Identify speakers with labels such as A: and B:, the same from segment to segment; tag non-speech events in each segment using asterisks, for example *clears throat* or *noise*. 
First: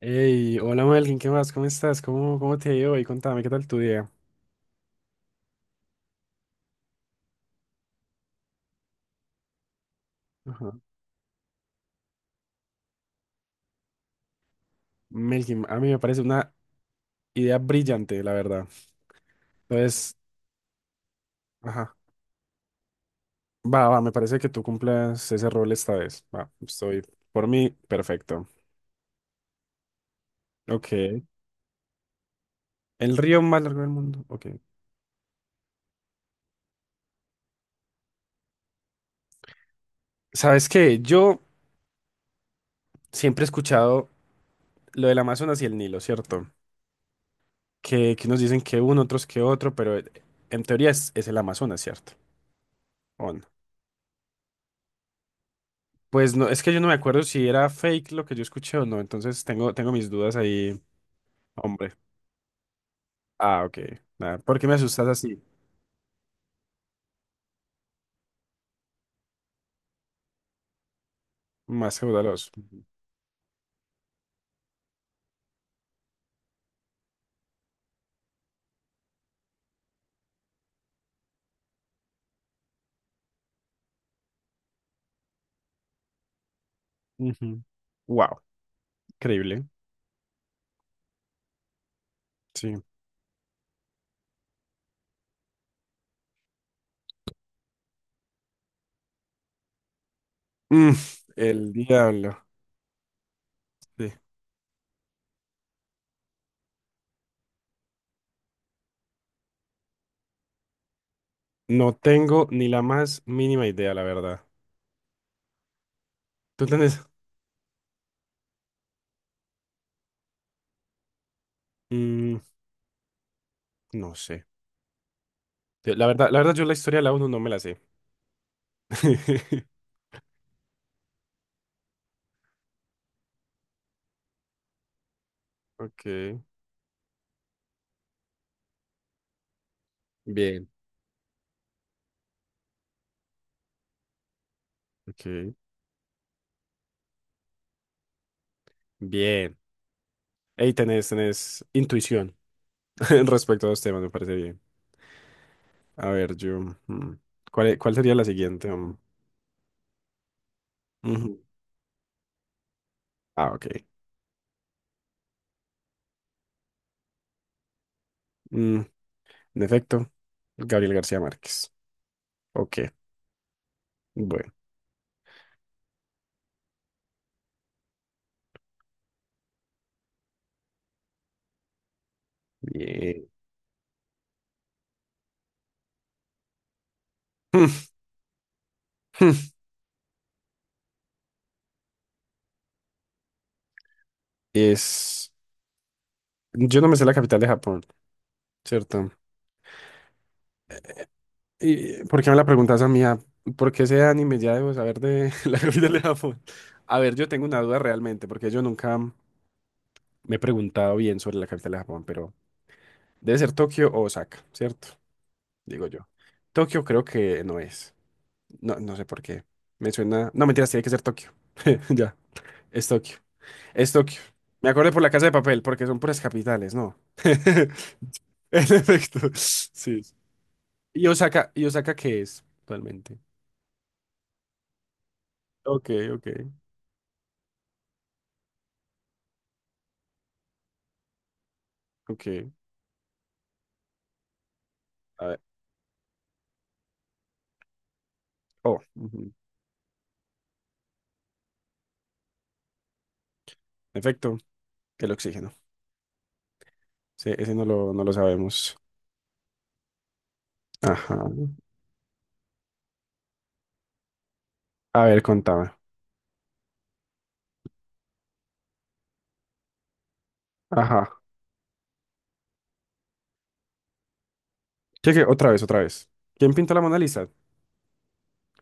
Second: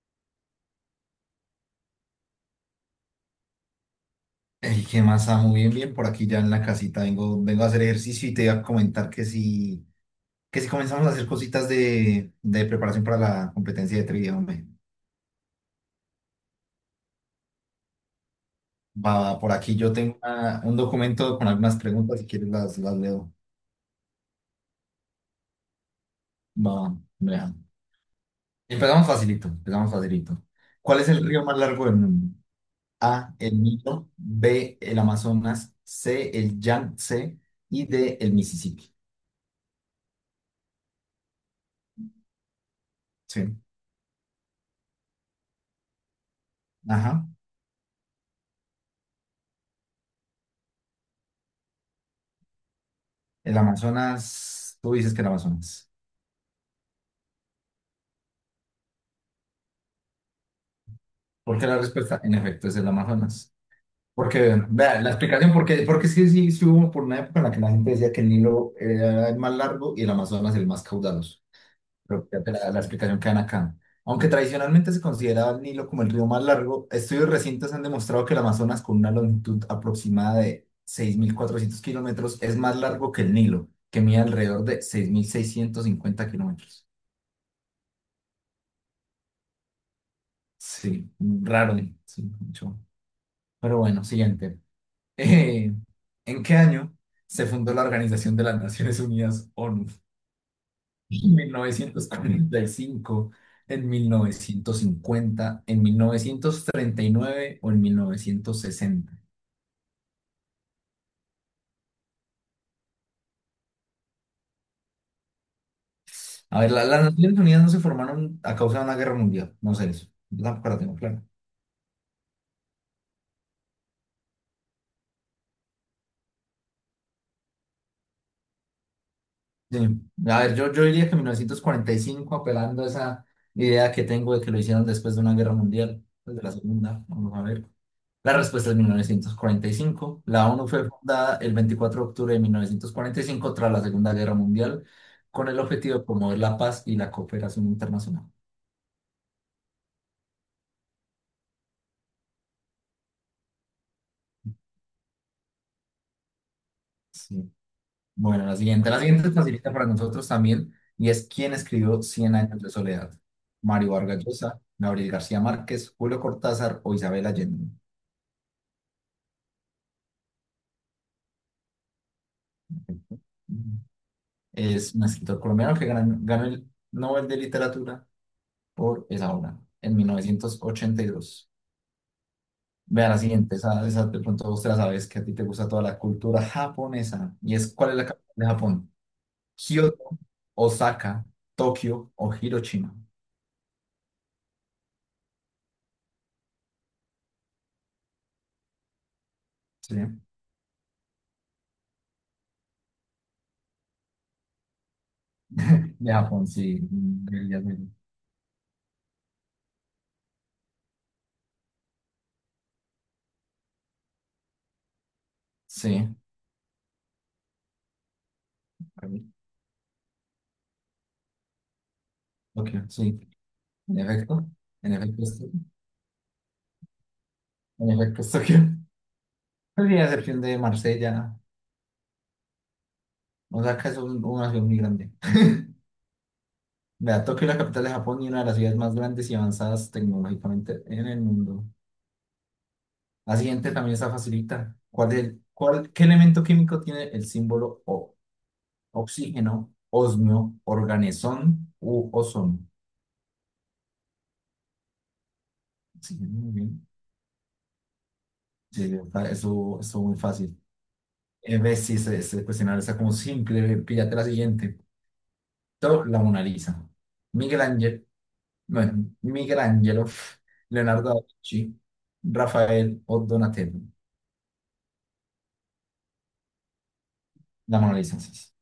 A: Hey, hola Melkin, ¿qué más? ¿Cómo estás? ¿Cómo te ha ido hoy? Contame, ¿qué tal tu día?
B: El que más amo, bien, bien, por aquí ya en la casita vengo a hacer ejercicio y te iba a comentar que si
A: Ajá.
B: comenzamos a hacer cositas de preparación para la competencia de trivia, hombre.
A: Melkin, a mí me parece una idea brillante, la verdad.
B: Va, por aquí yo
A: Entonces,
B: tengo un documento con algunas
A: ajá.
B: preguntas, si quieres las leo.
A: Va, va, me parece que tú cumplas ese rol esta vez. Va,
B: Va,
A: estoy por
B: vea.
A: mí, perfecto.
B: Empezamos facilito, empezamos facilito. ¿Cuál es
A: Ok.
B: el río más largo del mundo?
A: El
B: A,
A: río
B: el
A: más largo del
B: Nilo;
A: mundo. Ok.
B: B, el Amazonas; C, el Yangtze y D, el Mississippi.
A: ¿Sabes qué? Yo siempre he
B: Sí.
A: escuchado lo del Amazonas y el Nilo, ¿cierto?
B: Ajá.
A: Que unos dicen que uno, otros que otro, pero en teoría es el Amazonas, ¿cierto? ¿O no?
B: El Amazonas, tú dices que el Amazonas.
A: Pues no, es que yo no me acuerdo si era fake lo que yo escuché o no, entonces tengo mis dudas ahí,
B: Porque la
A: hombre.
B: respuesta, en efecto, es el Amazonas.
A: Ah, ok. Nada, ¿por
B: Porque,
A: qué me
B: vea,
A: asustas
B: la
A: así?
B: explicación, porque sí, sí, sí hubo por una época en la que la gente decía que el Nilo era el más largo y el Amazonas el más caudaloso.
A: Más
B: Pero creo
A: caudaloso.
B: que la explicación queda acá. Aunque tradicionalmente se consideraba el Nilo como el río más largo, estudios recientes han demostrado que el Amazonas, con una longitud aproximada de 6400 kilómetros, es más largo que el Nilo, que mide alrededor de 6650 kilómetros.
A: Ujú. Wow, increíble.
B: Sí, raro, sí,
A: Sí.
B: mucho. Pero bueno, siguiente. Eh, ¿En qué año se fundó la Organización de las Naciones Unidas, ONU?
A: Mm,
B: ¿En mil
A: el
B: novecientos
A: diablo.
B: cuarenta y cinco, en mil
A: Sí.
B: novecientos cincuenta, en 1939 o en 1960?
A: No tengo ni la más mínima idea, la verdad.
B: A
A: ¿Tú
B: ver, la-
A: tenés?
B: las Naciones Unidas no se formaron a causa de una guerra mundial, no sé eso, yo tampoco la tengo clara.
A: Mm, no sé. La verdad, yo la historia de la uno no me la sé. *laughs*
B: Sí. A ver, yo diría que 1945, apelando a esa idea que tengo de que lo hicieron después de una guerra mundial, pues
A: Ok.
B: de la segunda, vamos a ver. La respuesta es 1945. La ONU
A: Bien.
B: fue fundada el 24 de octubre de 1945 tras la Segunda Guerra Mundial con
A: Ok.
B: el objetivo de promover la paz y la cooperación internacional.
A: Bien. Ahí tenés, tenés intuición *laughs* respecto a los temas, me parece bien. A ver, yo. mm,
B: Sí.
A: ¿Cuál, cuál sería la
B: Bueno, la
A: siguiente?
B: siguiente.
A: Mm,
B: La siguiente es facilita para nosotros también y es,
A: ujú.
B: ¿quién escribió Cien años de soledad?
A: Ah, ok.
B: Mario Vargas Llosa, Gabriel García Márquez, Julio Cortázar o Isabel Allende.
A: Mm, en efecto, Gabriel García Márquez. Ok,
B: Ujú.
A: bueno.
B: Es un escritor colombiano que ganó el Nobel de Literatura por esa obra en 1982. Vean la
A: Bien. *laughs*
B: siguiente, esa de pronto vos te la sabes, que a ti te gusta toda la cultura japonesa. Y es,
A: Mm,
B: ¿cuál es la capital de Japón?
A: mm,
B: Kioto, Osaka, Tokio o Hiroshima.
A: Es. Yo no me sé la capital de Japón, ¿cierto?
B: Sí, de
A: ¿Y por qué me la preguntas a mí? Ah, ¿por qué ese anime ya debo saber de *laughs* la capital de Japón?
B: Japón, sí.
A: A ver,
B: Mm,
A: yo tengo una
B: ya.
A: duda realmente, porque yo nunca me he preguntado bien sobre la capital de Japón, pero debe ser Tokio o Osaka, ¿cierto? Digo yo.
B: Sí,
A: Tokio creo que no es. No, no sé por qué. Me suena. No, mentiras, tiene que ser Tokio. *laughs* Ya,
B: Tokio,
A: es Tokio.
B: sí.
A: Es
B: En
A: Tokio.
B: efecto,
A: Me acordé
B: en
A: por la
B: efecto,
A: Casa de
B: es
A: Papel, porque son puras capitales, ¿no? *laughs*
B: En efecto, es Tokio.
A: En
B: *laughs*
A: efecto.
B: Pues sí,
A: Sí.
B: a excepción de
A: ¿Y
B: Marsella,
A: Osaka, y Osaka qué es realmente?
B: Osaka es una ciudad muy grande.
A: Ok, ok,
B: Vea, Tokio es la capital de Japón y una de las ciudades más grandes y avanzadas tecnológicamente en el mundo.
A: ok.
B: La siguiente también está facilita. ¿Cuál
A: A
B: es,
A: ver.
B: cuál, qué elemento químico tiene el símbolo O?
A: Oh, ujú.
B: Oxígeno, osmio, organezón u ozono.
A: En efecto, el oxígeno.
B: Oxígeno, muy bien.
A: Sí, ese no lo sabemos.
B: Sí, eso es muy fácil.
A: Ajá.
B: Ves, sí, ese cuestionario está como simple. Píllate la siguiente.
A: A ver, contame.
B: La Mona Lisa. Miguel Ángel, bueno, Miguel Ángelo, Leonardo
A: Ajá.
B: da Vinci, Rafael o Donatello.
A: ¿Qué, qué? Otra vez, otra vez. ¿Quién pintó la Mona Lisa?
B: La Mona Lisa, sí, sí.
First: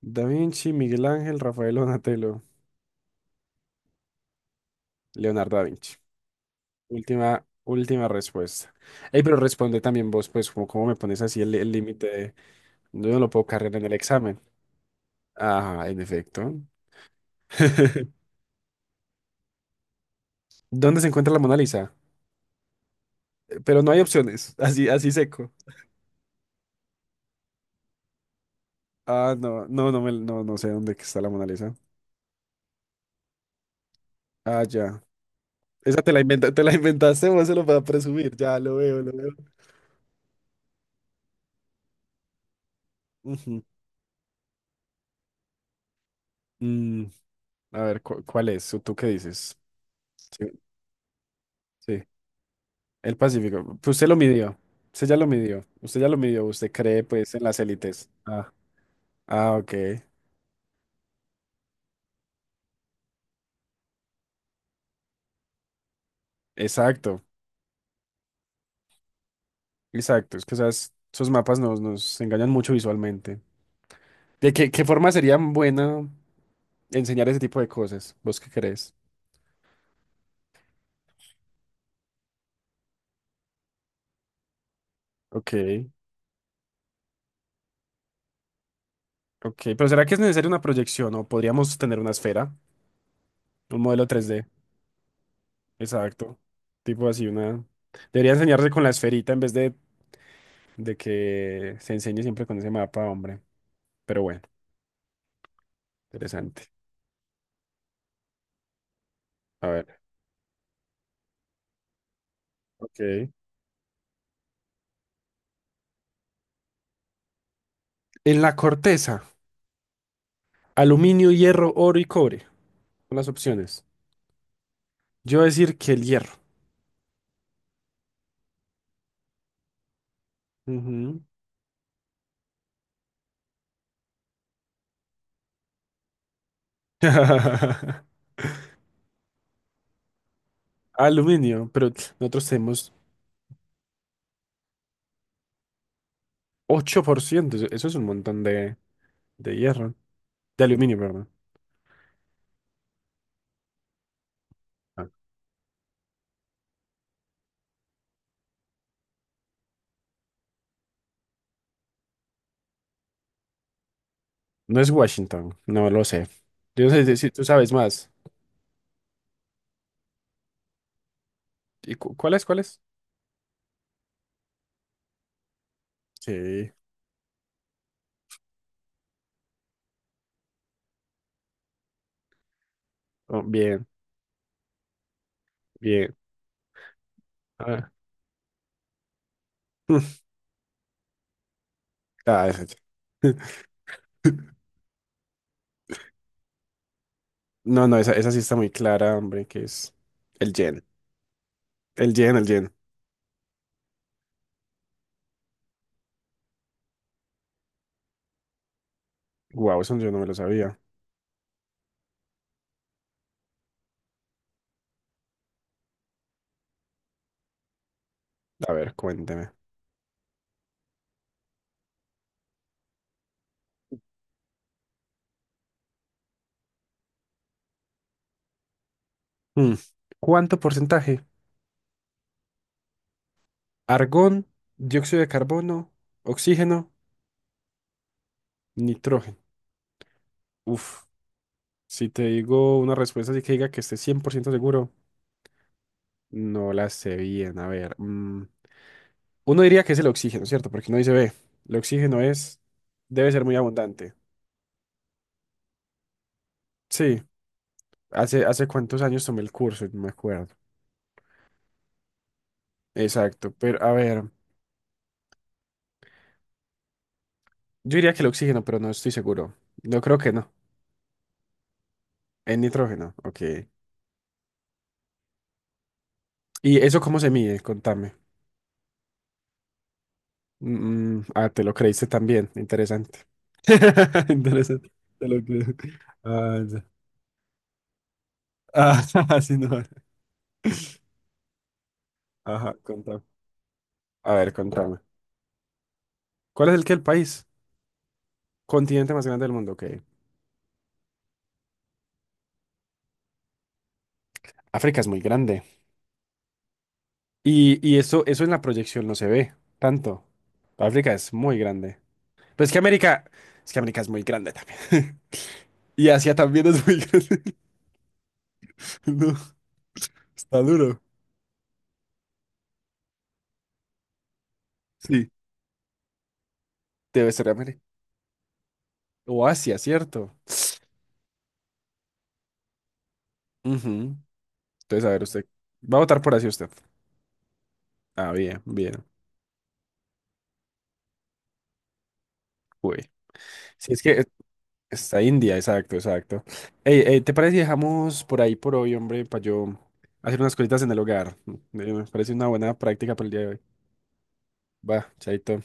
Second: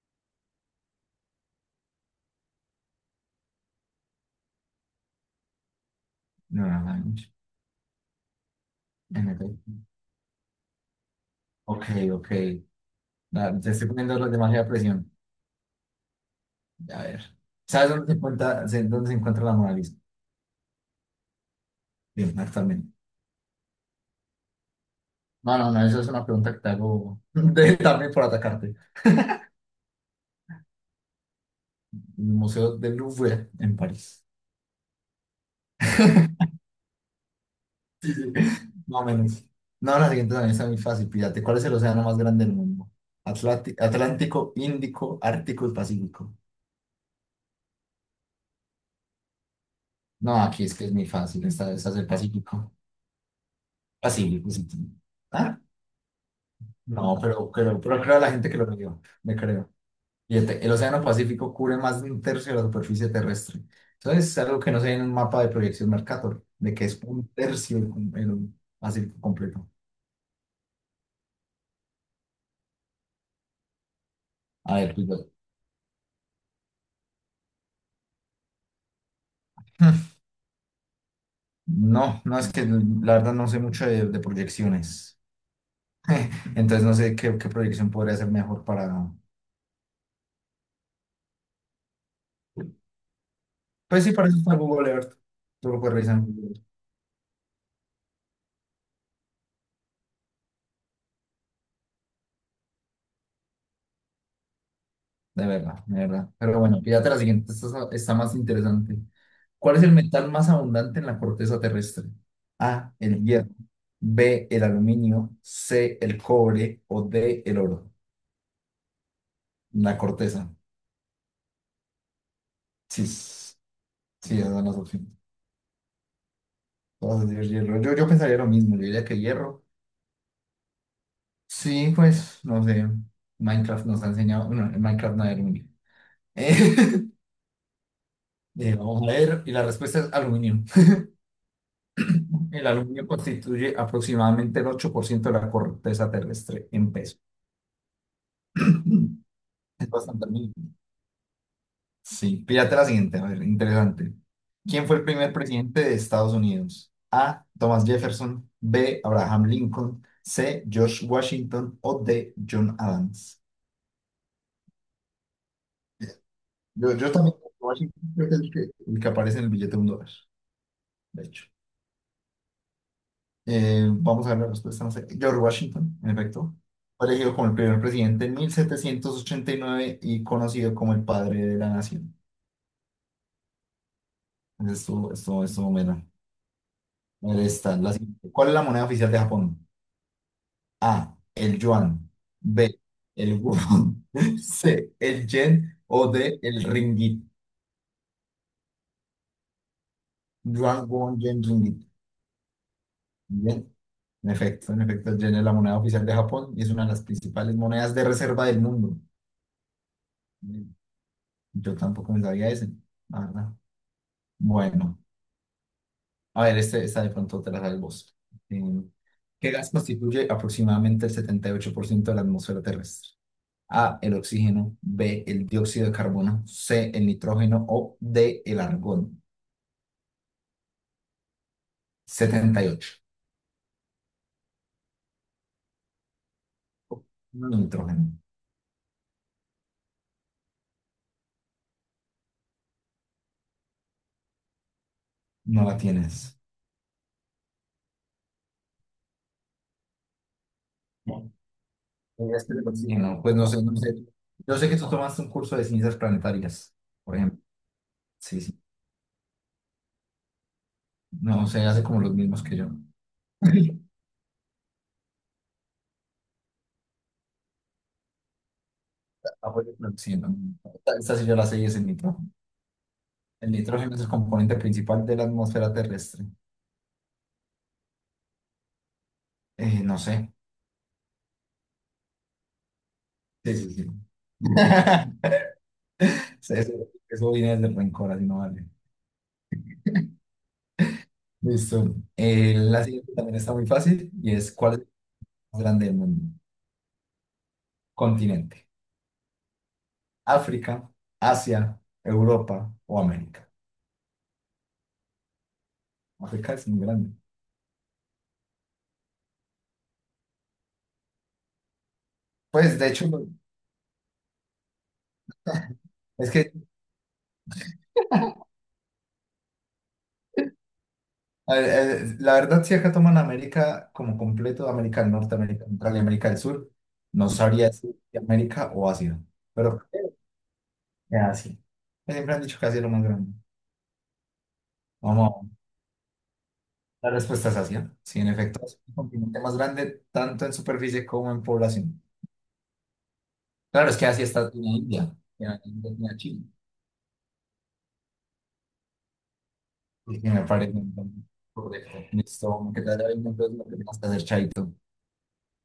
A: Da Vinci, Miguel Ángel, Rafael Donatello, Leonardo da Vinci.
B: Leonardo da Vinci.
A: Última, última respuesta. Ey,
B: En
A: pero
B: efecto.
A: responde también vos, pues, como cómo me pones así el
B: Ok,
A: límite
B: ok.
A: de- Yo no lo puedo
B: Te
A: cargar en
B: estoy
A: el
B: poniendo la
A: examen.
B: demasiada presión.
A: Ajá, en efecto.
B: A ver. ¿Sabes dónde se
A: *laughs*
B: encuentra, se- dónde se encuentra la Mona Lisa?
A: ¿Dónde se encuentra la Mona Lisa?
B: Bien, actualmente.
A: Pero no hay opciones, *laughs* así, así seco.
B: No, no, no, eso es una pregunta que te hago *laughs* también por atacarte.
A: Ah, no, no, no, no, no sé dónde que está la Mona Lisa.
B: El Museo del Louvre en París.
A: Ah, ya. Esa te la inventaste, vos se lo vas a
B: Sí, sí.
A: presumir. Ya, lo veo,
B: Más o
A: lo veo.
B: menos. No, la siguiente también está muy fácil. Pídate, ¿cuál es el océano más grande del mundo?
A: Ujú.
B: Atlántico, Índico, Ártico y Pacífico.
A: Mm, a ver, ¿cuál es? ¿O ¿Tú qué dices?
B: No,
A: Sí,
B: aquí es que es muy fácil. Esta es
A: sí.
B: el Pacífico.
A: El Pacífico. Pues usted lo
B: Pacífico,
A: midió.
B: sí, sí.
A: Usted ya lo
B: Ah,
A: midió. Usted ya lo midió. Usted cree,
B: no,
A: pues, en
B: pero,
A: las
B: pero, pero
A: élites.
B: creo a la gente
A: Ah.
B: que lo leyó. Me
A: Ah,
B: creo.
A: ok.
B: Fíjate, el Océano Pacífico cubre más de un tercio de la superficie terrestre. Entonces, es algo que no se ve en un mapa de proyección Mercator, de que es
A: Exacto.
B: un tercio el Pacífico completo.
A: Exacto. Es que esos mapas nos engañan mucho visualmente. ¿De qué,
B: A
A: qué
B: ver, pues,
A: forma
B: bueno.
A: sería buena enseñar ese tipo de cosas? ¿Vos qué crees?
B: *laughs* No, no es que la verdad no sé mucho de proyecciones.
A: Ok.
B: *laughs* Entonces, no sé qué proyección podría ser mejor para.
A: Ok. Pero ¿será que es necesaria una proyección o podríamos tener una esfera? Un
B: Pues
A: modelo
B: sí, para eso
A: 3D.
B: está Google Earth. Tú lo puedes revisar.
A: Exacto. Tipo así, una... Debería enseñarse con la esferita en vez de que se enseñe siempre con ese mapa, hombre. Pero bueno,
B: De verdad, de verdad. Pero
A: interesante.
B: bueno, fíjate la siguiente, esta está más interesante.
A: A
B: ¿Cuál es el
A: ver,
B: metal más abundante en la corteza terrestre? A, el
A: ok.
B: hierro; B, el aluminio; C, el cobre o D, el oro.
A: En la corteza,
B: La corteza.
A: aluminio, hierro, oro y cobre.
B: Sí,
A: Son las
B: s-
A: opciones.
B: sí, esas son las opciones.
A: Yo voy a decir que el hierro.
B: Todas las de hierro. Yo pensaría lo mismo, yo diría que hierro.
A: Ujú.
B: Sí, pues, no sé. Minecraft nos ha enseñado, no, en Minecraft no hay aluminio. *laughs*
A: *laughs*
B: Vamos a ver, y la respuesta es aluminio.
A: Aluminio, pero nosotros
B: El
A: tenemos
B: aluminio constituye aproximadamente el 8% de la corteza terrestre en peso.
A: 8%. Eso es un montón de
B: *clears throat* Es
A: hierro.
B: bastante mínimo.
A: De aluminio, perdón.
B: Sí. Píllate la siguiente, a ver, interesante. ¿Quién fue el
A: Ah,
B: primer presidente de Estados Unidos? A, Thomas Jefferson; B, Abraham Lincoln; C, George Washington o D, John Adams.
A: no es Washington, no lo sé. Yo no
B: Yo,
A: sé
B: yo
A: si
B: también,
A: tú sabes
B: Washington,
A: más.
B: creo que es el que aparece en el billete de un dólar, de hecho.
A: ¿Y cuál es? ¿Cuál es?
B: Vamos a ver la respuesta. No sé. George Washington, en efecto,
A: Sí.
B: fue elegido como el primer presidente en 1789 y conocido como el padre de la nación.
A: Oh, bien,
B: Entonces, estuvo bueno.
A: bien.
B: Ahí está,
A: Ah,
B: la siguiente. ¿Cuál es la moneda oficial de Japón?
A: *laughs*
B: A, el yuan;
A: ah, esa
B: B, el won; *laughs*
A: *laughs*
B: C, el yen o D, el ringgit.
A: no, no, esa sí está muy clara, hombre, que es el
B: Yuan,
A: yen.
B: won, yen, ringgit.
A: El yen, el yen.
B: Bien. En efecto, el yen es la moneda oficial de Japón y es una de las principales monedas de reserva del mundo.
A: Wow, eso yo no me lo
B: Bien.
A: sabía.
B: Yo tampoco me sabía ese. Ah, bueno, a ver, este, esta de pronto te la da el vos.
A: A
B: Em,
A: ver,
B: ¿Qué
A: cuénteme.
B: gas constituye aproximadamente el 78% de la atmósfera terrestre? A, el oxígeno; B, el dióxido de carbono; C, el nitrógeno o D, el argón.
A: Mm, ¿Cuánto porcentaje?
B: 78.
A: Argón, dióxido de carbono, oxígeno,
B: No, nitrógeno.
A: nitrógeno. Uf, si te digo una respuesta así que diga que esté 100% seguro,
B: No la tienes.
A: no la sé bien. A ver, uno diría que es el oxígeno, ¿cierto? Porque uno dice,
B: No.
A: ve, el oxígeno
B: Este es
A: es,
B: el oxígeno.
A: debe
B: Pues
A: ser
B: no
A: muy
B: sé, no sé.
A: abundante.
B: Yo sé que tú tomaste un curso de ciencias planetarias, por
A: Sí,
B: ejemplo. Sí,
A: hace,
B: sí.
A: hace cuántos años tomé el curso, no me acuerdo.
B: No sé, hace como los mismos que yo.
A: Exacto, pero
B: *laughs*
A: a ver, yo diría que el oxígeno, pero no estoy seguro.
B: Apoyo el
A: No creo que
B: oxígeno.
A: no.
B: Esta sí yo la sé y es el nitrógeno.
A: El nitrógeno, ok.
B: El nitrógeno es el componente principal de la atmósfera terrestre.
A: ¿Y eso cómo se mide? Contame.
B: No sé.
A: Ah, te lo creíste también. Interesante.
B: Sí, sí, sí.
A: *laughs* Interesante. Te
B: *laughs*
A: lo creo.
B: Sí,
A: Ah,
B: Eso,
A: ya.
B: eso viene desde el rencor, así no vale.
A: Ah, *laughs* sí, no.
B: Listo.
A: Ajá,
B: La siguiente
A: contame.
B: también está muy fácil y
A: A ver,
B: es, ¿cuál es el
A: contame.
B: más grande del mundo?
A: ¿Cuál es el país?
B: Continente.
A: Continente más grande del mundo. Ok.
B: África, Asia, Europa o América.
A: África es muy grande.
B: África es muy grande.
A: Y eso en la proyección no se ve tanto. África es muy grande. Pero es que
B: Pues de hecho, no,
A: América, es que América es muy grande también. *laughs* Y
B: es
A: Asia
B: que
A: también es muy grande. *laughs* No, está duro.
B: a ver, la verdad si acá toman América como completo, América del
A: Sí.
B: Norte, América Central y América del Sur, no
A: Debe ser
B: sabría
A: América.
B: decir si América o Asia.
A: O Asia,
B: Pero.
A: ¿cierto?
B: Ya, sí. Pues siempre han dicho que así es lo más grande.
A: Ujú. Entonces, a ver,
B: Vamos,
A: usted va a votar por así usted.
B: la respuesta es Asia. Sí, en
A: Ah,
B: efecto,
A: bien,
B: es el
A: bien.
B: continente más grande tanto en superficie como en población.
A: Uy.
B: Claro,
A: Sí,
B: es
A: es
B: que
A: que
B: Asia está en
A: está India,
B: India,
A: exacto,
B: en la China.
A: exacto. Ey, ey, ¿te parece si dejamos por ahí por hoy, hombre, para yo
B: Y
A: hacer
B: me
A: unas
B: parece
A: cositas en
B: un
A: el
B: buen
A: hogar?
B: correcto.
A: Me parece una
B: Listo,
A: buena
B: que te haya
A: práctica para
B: bien,
A: el día de
B: entonces
A: hoy.
B: lo que tengas que hacer, chaito.
A: Va, chaito.